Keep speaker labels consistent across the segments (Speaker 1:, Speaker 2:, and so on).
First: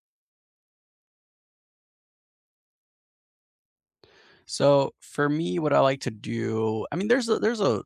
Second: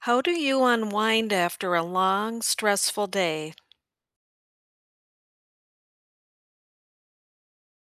Speaker 1: How do you unwind after a long, stressful day?
Speaker 2: So for me, what I like to do, I mean, there's a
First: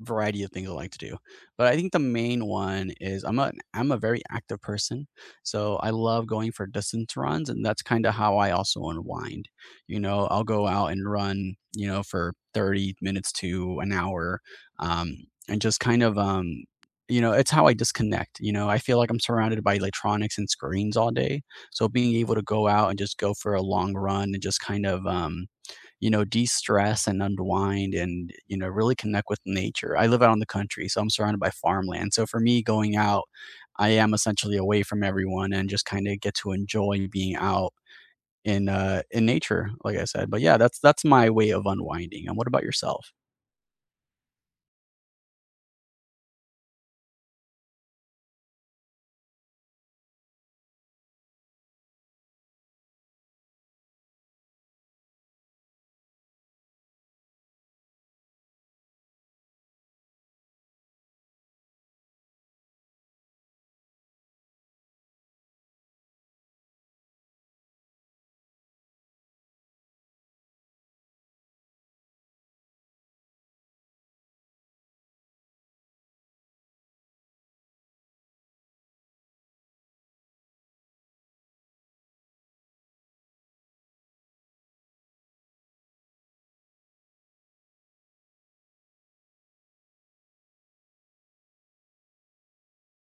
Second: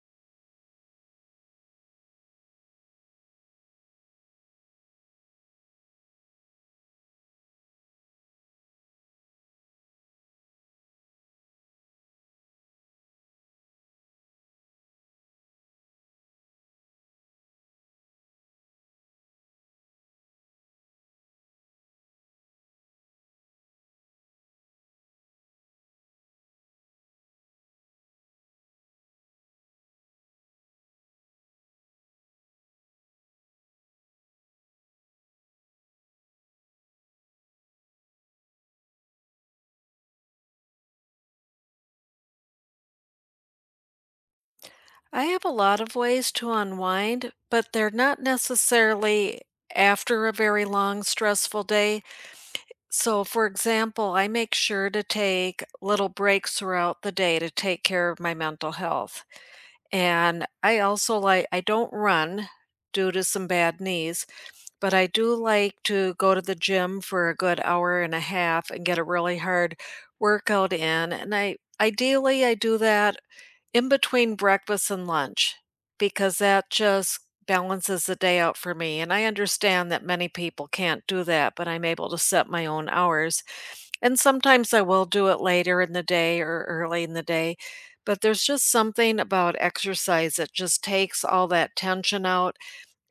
Speaker 2: variety of things I like to do, but I think the main one is I'm a very active person, so I love going for distance runs, and that's kind of how I also unwind. You know, I'll go out and run, you know, for 30 minutes to an hour, um, and just kind of, you know, it's how I disconnect. You know, I feel like I'm surrounded by electronics and screens all day, so being able to go out and just go for a long run and just kind of you know, de-stress and unwind and, you know, really connect with nature. I live out in the country, so I'm surrounded by farmland. So for me, going out, I am essentially away from everyone and just kind of get to enjoy being out in nature, like I said. But yeah, that's my way of unwinding. And what about yourself?
Speaker 1: I have a lot of ways to unwind, but they're not necessarily after a very long, stressful day. So, for example, I make sure to take little breaks throughout the day to take care of my mental health. And I also like, I don't run due to some bad knees. But I do like to go to the gym for a good hour and a half and get a really hard workout in, and I ideally, I do that in between breakfast and lunch because that just balances the day out for me, and I understand that many people can't do that, but I'm able to set my own hours, and sometimes I will do it later in the day or early in the day, but there's just something about exercise that just takes all that tension out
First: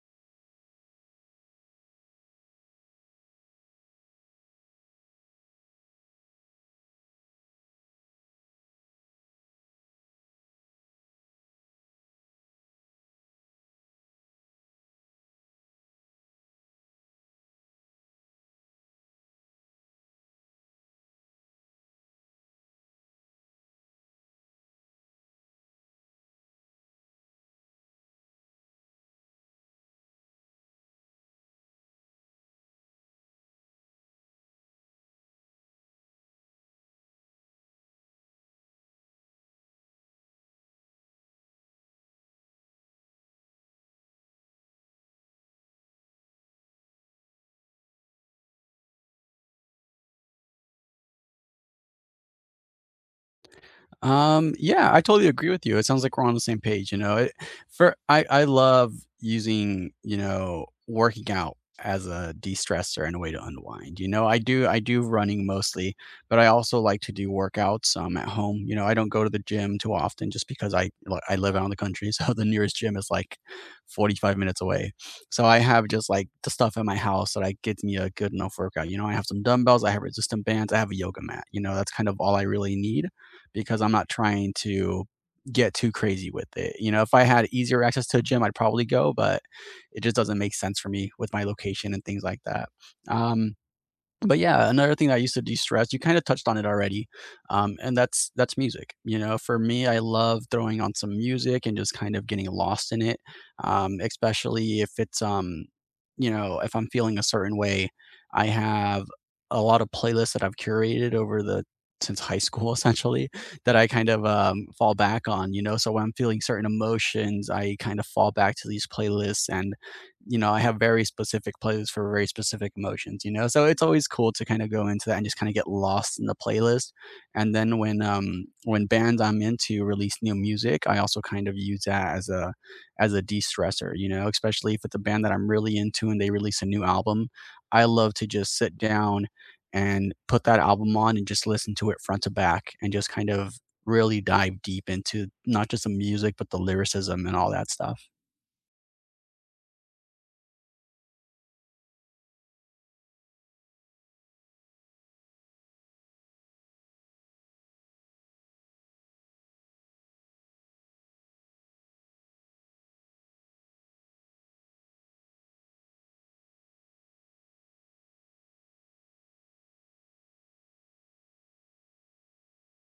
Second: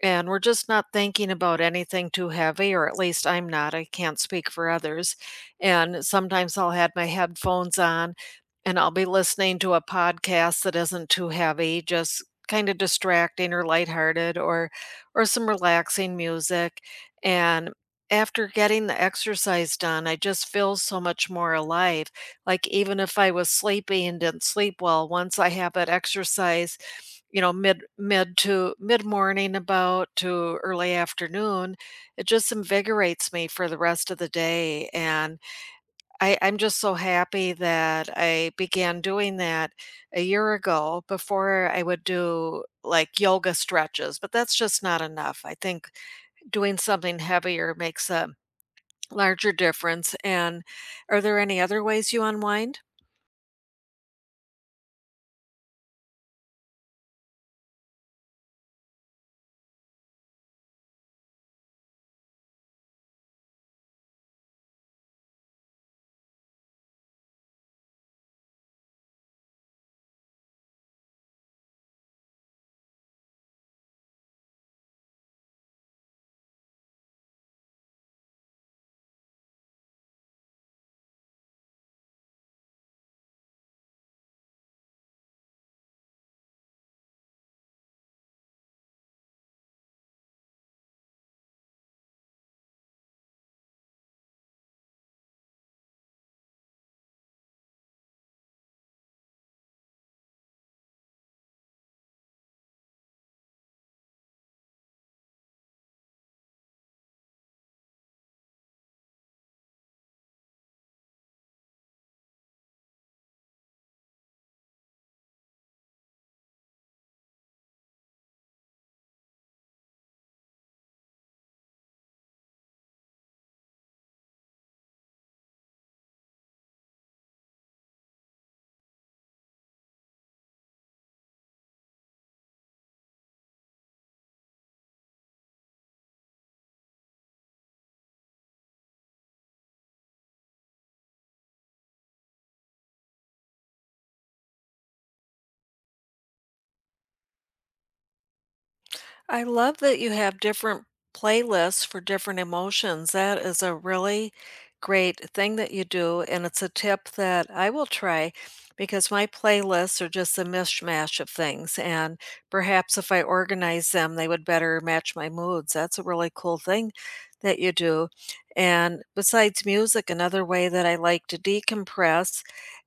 Speaker 1: and we're just not thinking about anything too heavy, or at least I'm not. I can't speak for others. And sometimes I'll have my headphones on and I'll be listening to a podcast that isn't too heavy, just kind of distracting or lighthearted or some relaxing music. And after getting the exercise done, I just feel so much more alive. Like even if I was sleepy and didn't sleep well, once I have that exercise you know, mid to mid-morning about to early afternoon, it just invigorates me for the rest of the day, and I'm just so happy that I began doing that a year ago. Before, I would do, like, yoga stretches, but that's just not enough. I think doing something heavier makes a larger difference, and are there any other ways you unwind?
Speaker 2: Yeah, I totally agree with you. It sounds like we're on the same page. You know, it, for I love using working out as a de-stressor and a way to unwind. You know, I do running mostly, but I also like to do workouts at home. You know, I don't go to the gym too often just because I live out in the country, so the nearest gym is like 45 minutes away. So I have just like the stuff at my house that I gets me a good enough workout. You know, I have some dumbbells, I have resistant bands, I have a yoga mat. You know, that's kind of all I really need because I'm not trying to get too crazy with it. You know, if I had easier access to a gym, I'd probably go, but it just doesn't make sense for me with my location and things like that. Um, but yeah, another thing that I used to de-stress, you kind of touched on it already, and that's music. You know, for me, I love throwing on some music and just kind of getting lost in it, especially if it's, you know, if I'm feeling a certain way. I have a lot of playlists that I've curated over the since high school essentially that I kind of fall back on. You know, so when I'm feeling certain emotions, I kind of fall back to these playlists and you know, I have very specific playlists for very specific emotions, you know? So it's always cool to kind of go into that and just kind of get lost in the playlist. And then when bands I'm into release new music, I also kind of use that as a de-stressor, you know, especially if it's a band that I'm really into and they release a new album. I love to just sit down and put that album on and just listen to it front to back and just kind of really dive deep into not just the music but the lyricism and all that stuff.
Speaker 1: I love that you have different playlists for different emotions. That is a really great thing that you do, and it's a tip that I will try because my playlists are just a mishmash of things. And perhaps if I organize them, they would better match my moods. That's a really cool thing that you do. And besides music, another way that I like to decompress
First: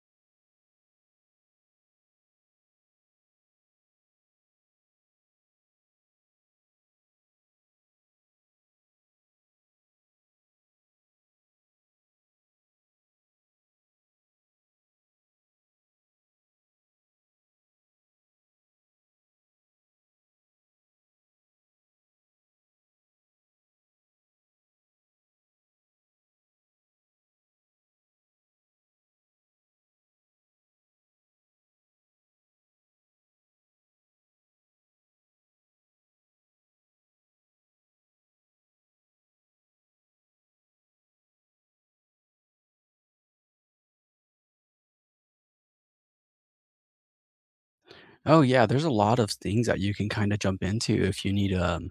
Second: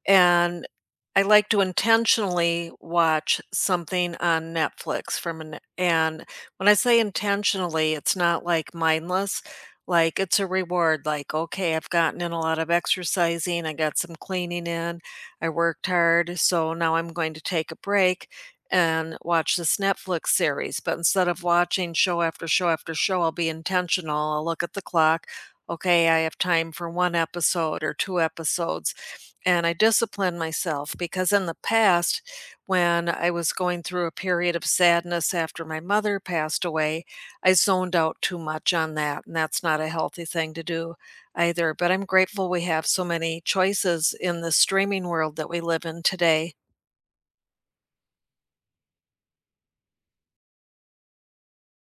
Speaker 1: and I like to intentionally watch something on Netflix from an and when I say intentionally, it's not like mindless. Like it's a reward, like, okay, I've gotten in a lot of exercising, I got some cleaning in, I worked hard, so now I'm going to take a break and watch this Netflix series. But instead of watching show after show after show, I'll be intentional. I'll look at the clock. Okay, I have time for one episode or two episodes. And I discipline myself because in the past, when I was going through a period of sadness after my mother passed away, I zoned out too much on that, and that's not a healthy thing to do either. But I'm grateful we have so many choices in the streaming world that we live in today.
Speaker 2: Oh, yeah, there's a lot of things that you can kinda jump into if you need,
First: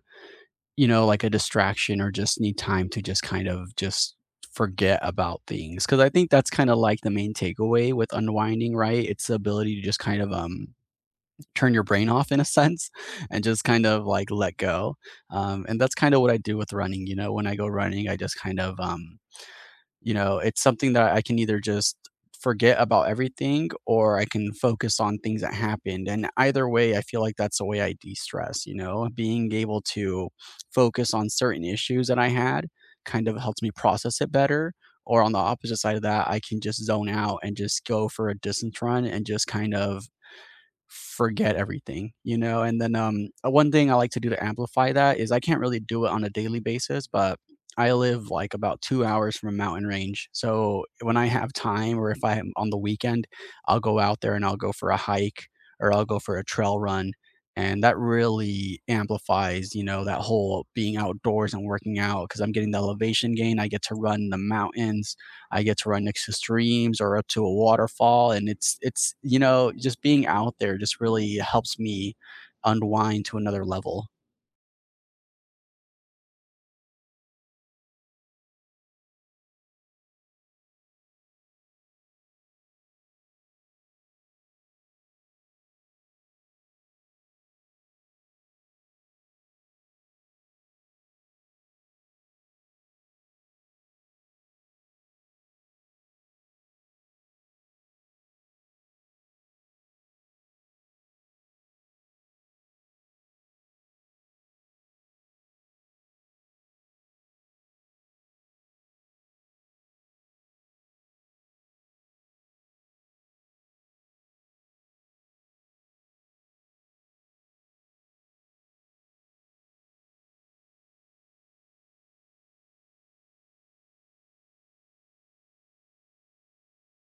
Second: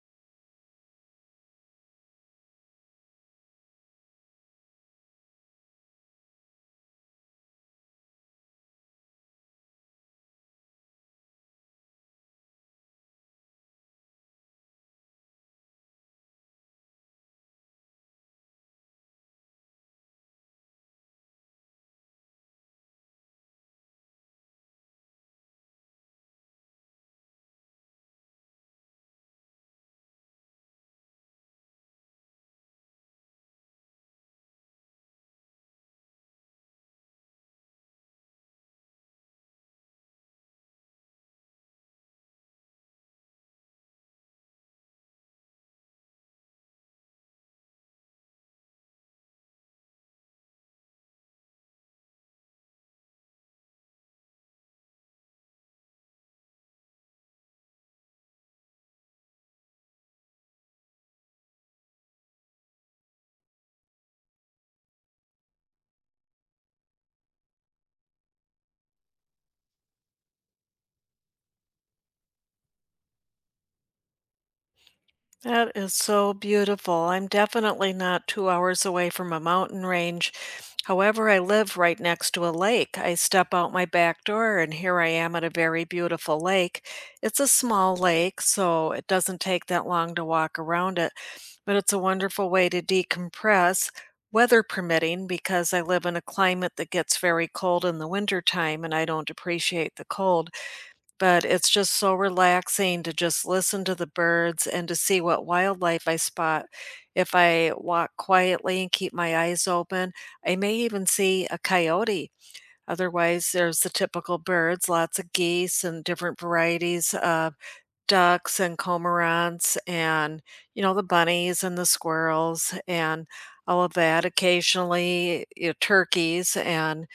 Speaker 2: you know, like, a distraction or just need time to just kind of just forget about things. Because I think that's kinda, like, the main takeaway with unwinding, right? It's the ability to just kind of, turn your brain off in a sense and just kind of, like, let go, and that's kinda what I do with running, you know, when I go running, I just kind of, you know, it's something that I can either just forget about everything or I can focus on things that happened. And either way, I feel like that's the way I de stress, you know, being able to focus on certain issues that I had kind of helps me process it better. Or on the opposite side of that, I can just zone out and just go for a distance run and just kind of forget everything, you know? And then, one thing I like to do to amplify that is I can't really do it on a daily basis, but I live like about 2 hours from a mountain range. So when I have time or if I am on the weekend, I'll go out there and I'll go for a hike or I'll go for a trail run. And that really amplifies, you know, that whole being outdoors and working out because I'm getting the elevation gain. I get to run in the mountains. I get to run next to streams or up to a waterfall, and it's you know just being out there just really helps me unwind to another level.
Speaker 1: That is so beautiful. I'm definitely not 2 hours away from a mountain range. However, I live right next to a lake. I step out my back door and here I am at a very beautiful lake. It's a small lake, so it doesn't take that long to walk around it, but it's a wonderful way to decompress, weather permitting, because I live in a climate that gets very cold in the winter time and I don't appreciate the cold. But it's just so relaxing to just listen to the birds and to see what wildlife I spot. If I walk quietly and keep my eyes open, I may even see a coyote. Otherwise, there's the typical birds, lots of geese and different varieties of ducks and cormorants and, you know, the bunnies and the squirrels and all of that. Occasionally, you know, turkeys and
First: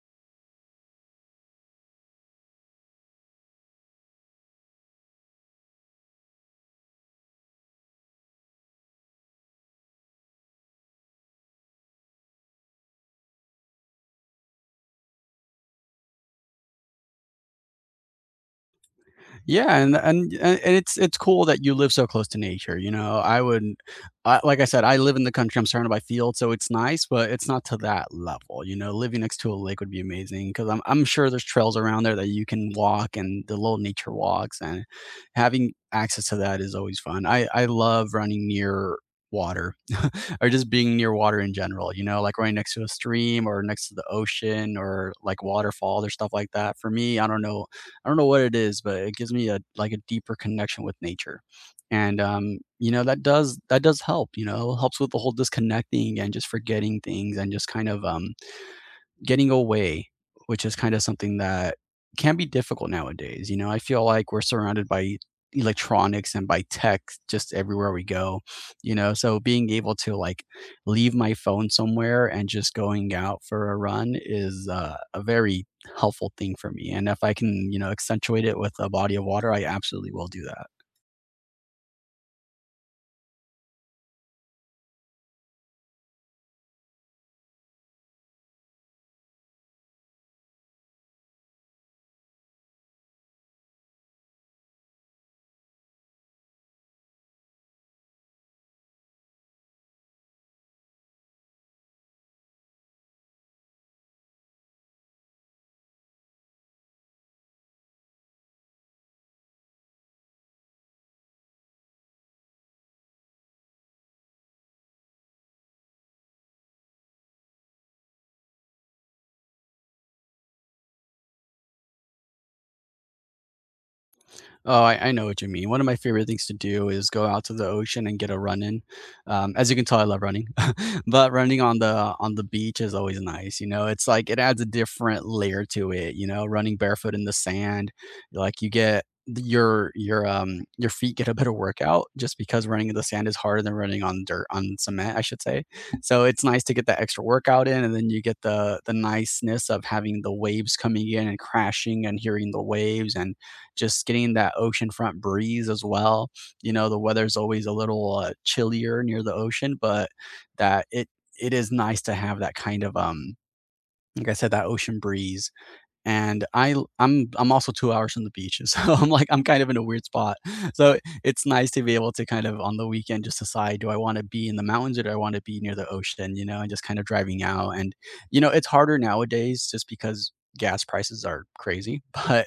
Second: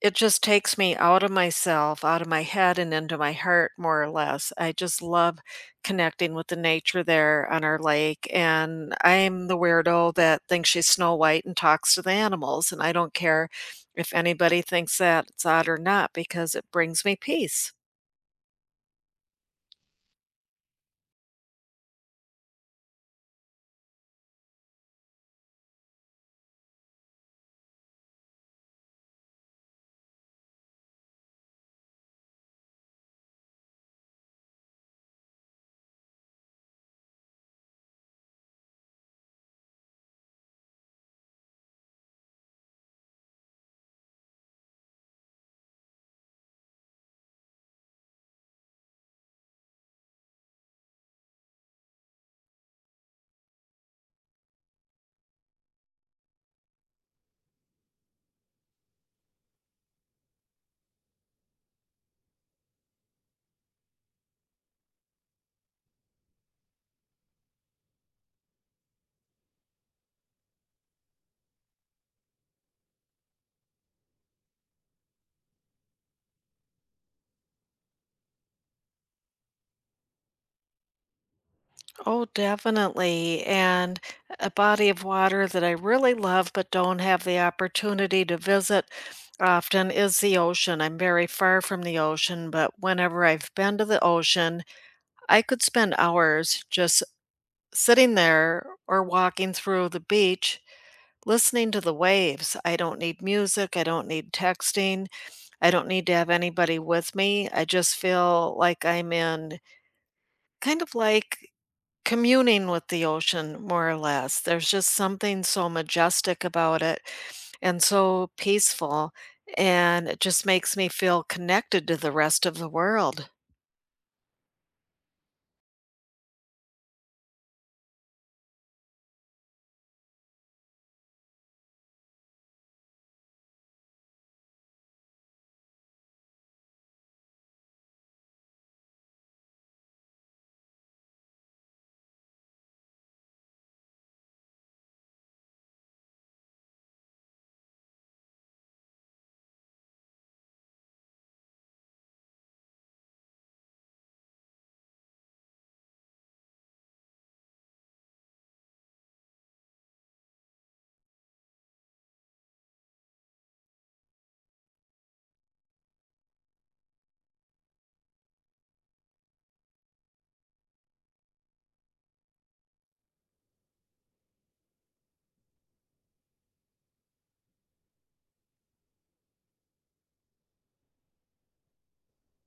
Speaker 1: it just takes me out of myself, out of my head, and into my heart, more or less. I just love connecting with the nature there on our lake, and I'm the weirdo that thinks she's Snow White and talks to the animals, and I don't care if anybody thinks that it's odd or not because it brings me peace.
Speaker 2: Yeah, and it's cool that you live so close to nature. You know, I would, I, like I said, I live in the country. I'm surrounded by fields, so it's nice, but it's not to that level. You know, living next to a lake would be amazing because I'm sure there's trails around there that you can walk and the little nature walks, and having access to that is always fun. I love running near water or just being near water in general. You know, like right next to a stream or next to the ocean or like waterfalls or stuff like that. For me, I don't know what it is, but it gives me a like a deeper connection with nature. And you know, that does help, you know, helps with the whole disconnecting and just forgetting things and just kind of getting away, which is kind of something that can be difficult nowadays. You know, I feel like we're surrounded by electronics and by tech just everywhere we go, you know. So being able to like leave my phone somewhere and just going out for a run is a very helpful thing for me. And if I can, you know, accentuate it with a body of water, I absolutely will do that.
Speaker 1: Oh, definitely. And a body of water that I really love but don't have the opportunity to visit often is the ocean. I'm very far from the ocean, but whenever I've been to the ocean, I could spend hours just sitting there or walking through the beach listening to the waves. I don't need music, I don't need texting, I don't need to have anybody with me. I just feel like I'm in kind of like communing with the ocean more or less. There's just something so majestic about it and so peaceful and it just makes me feel connected to the rest of the world.
Speaker 2: I know what you mean. One of my favorite things to do is go out to the ocean and get a run in. As you can tell, I love running, but running on the beach is always nice. You know, it's like it adds a different layer to it. You know, running barefoot in the sand, like you get your feet get a better workout just because running in the sand is harder than running on dirt on cement, I should say. So it's nice to get that extra workout in, and then you get the niceness of having the waves coming in and crashing and hearing the waves and just getting that oceanfront breeze as well. You know, the weather's always a little, chillier near the ocean, but that it is nice to have that kind of, like I said, that ocean breeze and I'm also 2 hours from the beach, so I'm like I'm kind of in a weird spot. So it's nice to be able to kind of on the weekend just decide, do I want to be in the mountains or do I want to be near the ocean, you know, and just kind of driving out. And you know, it's harder nowadays just because gas prices are crazy, but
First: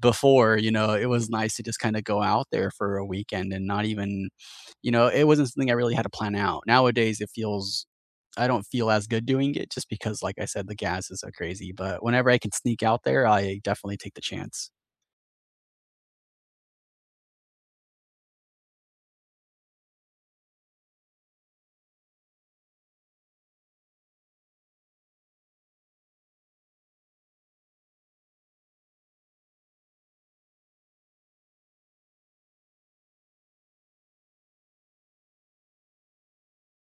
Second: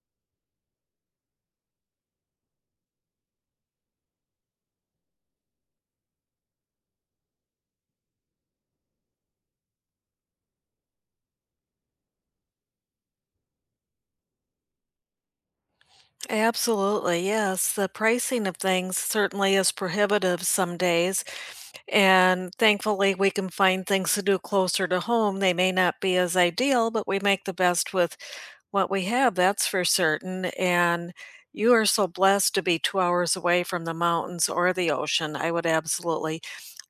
Speaker 2: before, you know, it was nice to just kind of go out there for a weekend and not even, you know, it wasn't something I really had to plan out. Nowadays, it feels I don't feel as good doing it just because, like I said, the gas is so crazy. But whenever I can sneak out there, I definitely take the chance.
Speaker 1: Absolutely, yes. The pricing of things certainly is prohibitive some days, and thankfully we can find things to do closer to home. They may not be as ideal, but we make the best with what we have, that's for certain, and you are so blessed to be 2 hours away from the mountains or the ocean. I would absolutely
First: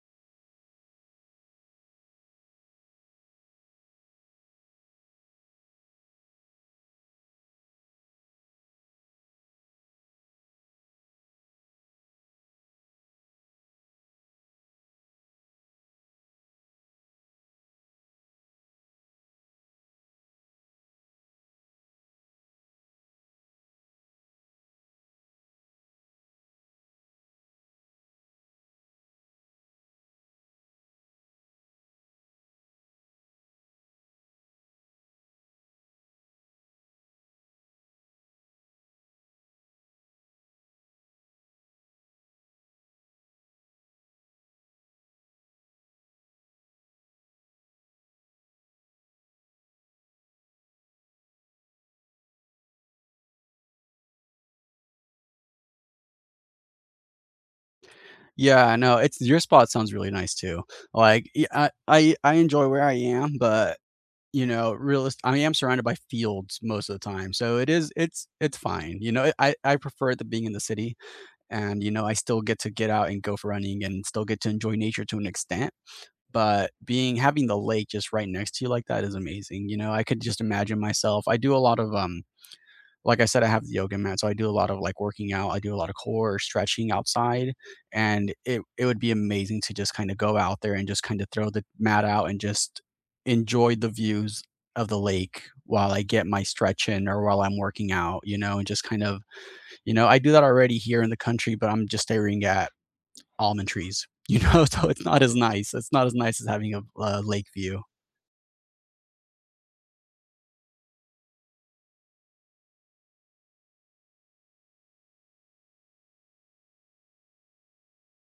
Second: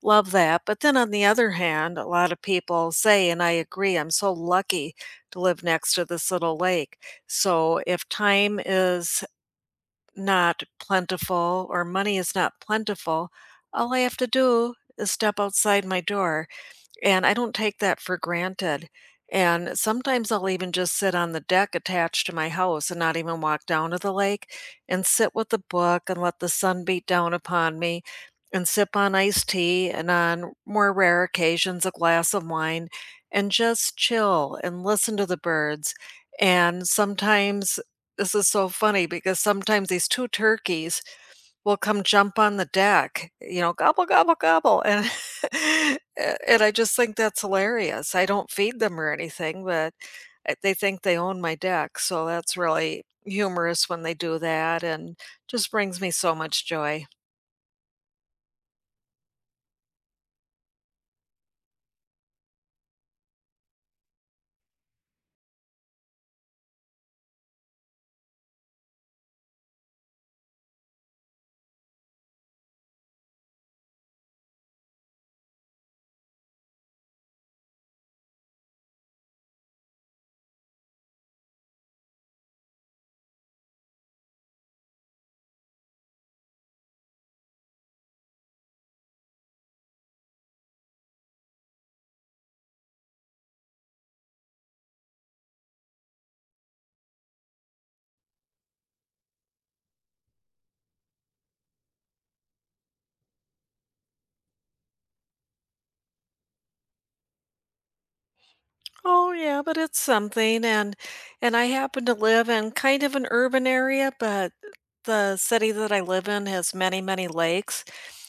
Speaker 1: love that, but then on the other hand, a lot of people say, and I agree, I'm so lucky to live next to this little lake. So if time is not plentiful or money is not plentiful, all I have to do is step outside my door and I don't take that for granted. And sometimes I'll even just sit on the deck attached to my house and not even walk down to the lake and sit with a book and let the sun beat down upon me and sip on iced tea and on more rare occasions a glass of wine and just chill and listen to the birds. And sometimes this is so funny because sometimes these two turkeys will come jump on the deck, you know, "Gobble, gobble, gobble," and and I just think that's hilarious. I don't feed them or anything, but, eh, they think they own my deck, so that's really humorous when they do that and just brings me so much joy.
Speaker 2: Yeah, no, it's your spot sounds really nice too. I enjoy where I am, but you know, realist, I am surrounded by fields most of the time, so it is, it's fine. You know, I prefer it to being in the city, and you know, I still get to get out and go for running, and still get to enjoy nature to an extent. But being having the lake just right next to you like that is amazing. You know, I could just imagine myself. I do a lot of like I said, I have the yoga mat, so I do a lot of like working out. I do a lot of core stretching outside, and it would be amazing to just kind of go out there and just kind of throw the mat out and just enjoy the views of the lake while I get my stretch in or while I'm working out, you know, and just kind of, you know, I do that already here in the country, but I'm just staring at almond trees, you know, so it's not as nice. It's not as nice as having a lake view.
Speaker 1: Oh, yeah, but it's something and I happen to live in kind of an urban area, but the city that I live in has many, many lakes.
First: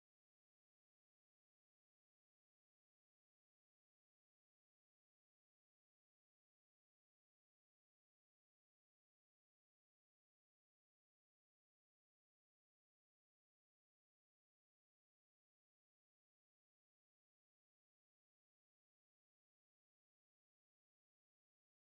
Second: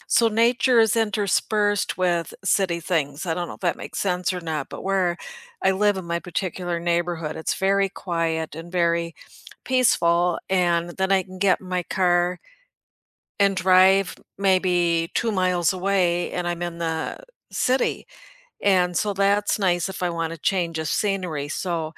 Speaker 1: So nature is interspersed with city things. I don't know if that makes sense or not, but where I live in my particular neighborhood, it's very quiet and very peaceful. And then I can get in my car and drive maybe 2 miles away and I'm in the city. And so that's nice if I wanna change of scenery, so,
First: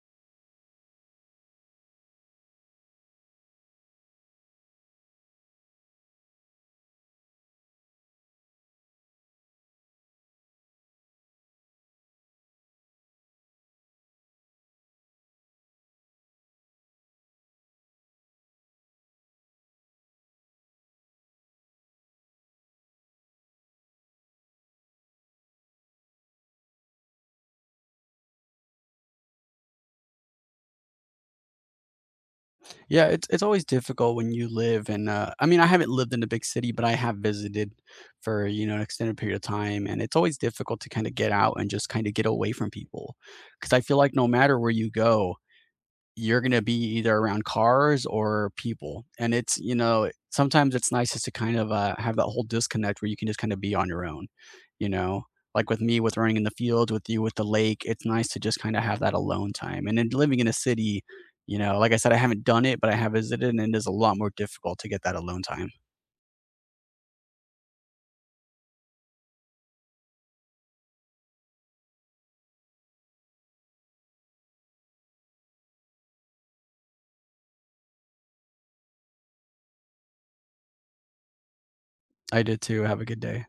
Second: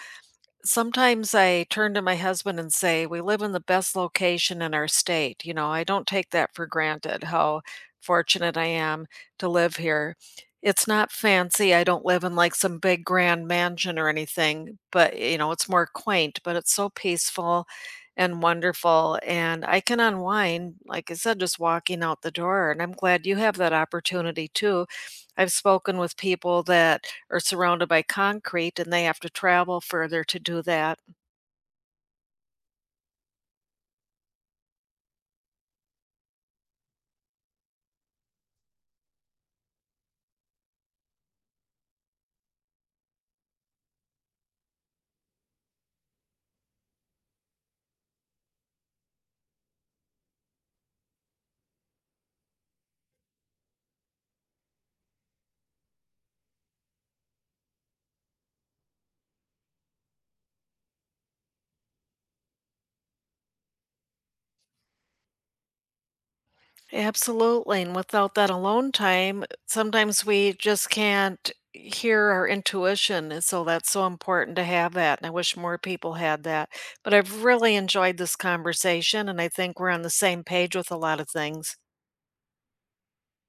Speaker 1: sometimes I turn to my husband and say, "We live in the best location in our state." You know, I don't take that for granted, how fortunate I am to live here. It's not fancy, I don't live in, like, some big grand mansion or anything, but, you know, it's more quaint, but it's so peaceful and wonderful, and I can unwind, like I said, just walking out the door, and I'm glad you have that opportunity too. I've spoken with people that are surrounded by concrete and they have to travel further to do that.
Speaker 2: Yeah, it's always difficult when you live in I mean, I haven't lived in a big city, but I have visited for, you know, an extended period of time, and it's always difficult to kind of get out and just kind of get away from people, because I feel like no matter where you go, you're gonna be either around cars or people. And it's, you know, sometimes it's nice just to kind of have that whole disconnect where you can just kind of be on your own, you know? Like with me with running in the fields, with you with the lake, it's nice to just kind of have that alone time. And then living in a city, you know, like I said, I haven't done it, but I have visited, and it is a lot more difficult to get that alone time.
Speaker 1: Absolutely. And without that alone time, sometimes we just can't hear our intuition. And so that's so important to have that. And I wish more people had that. But I've really enjoyed this conversation. And I think we're on the same page with a lot of things.
Speaker 2: I did too. Have a good day.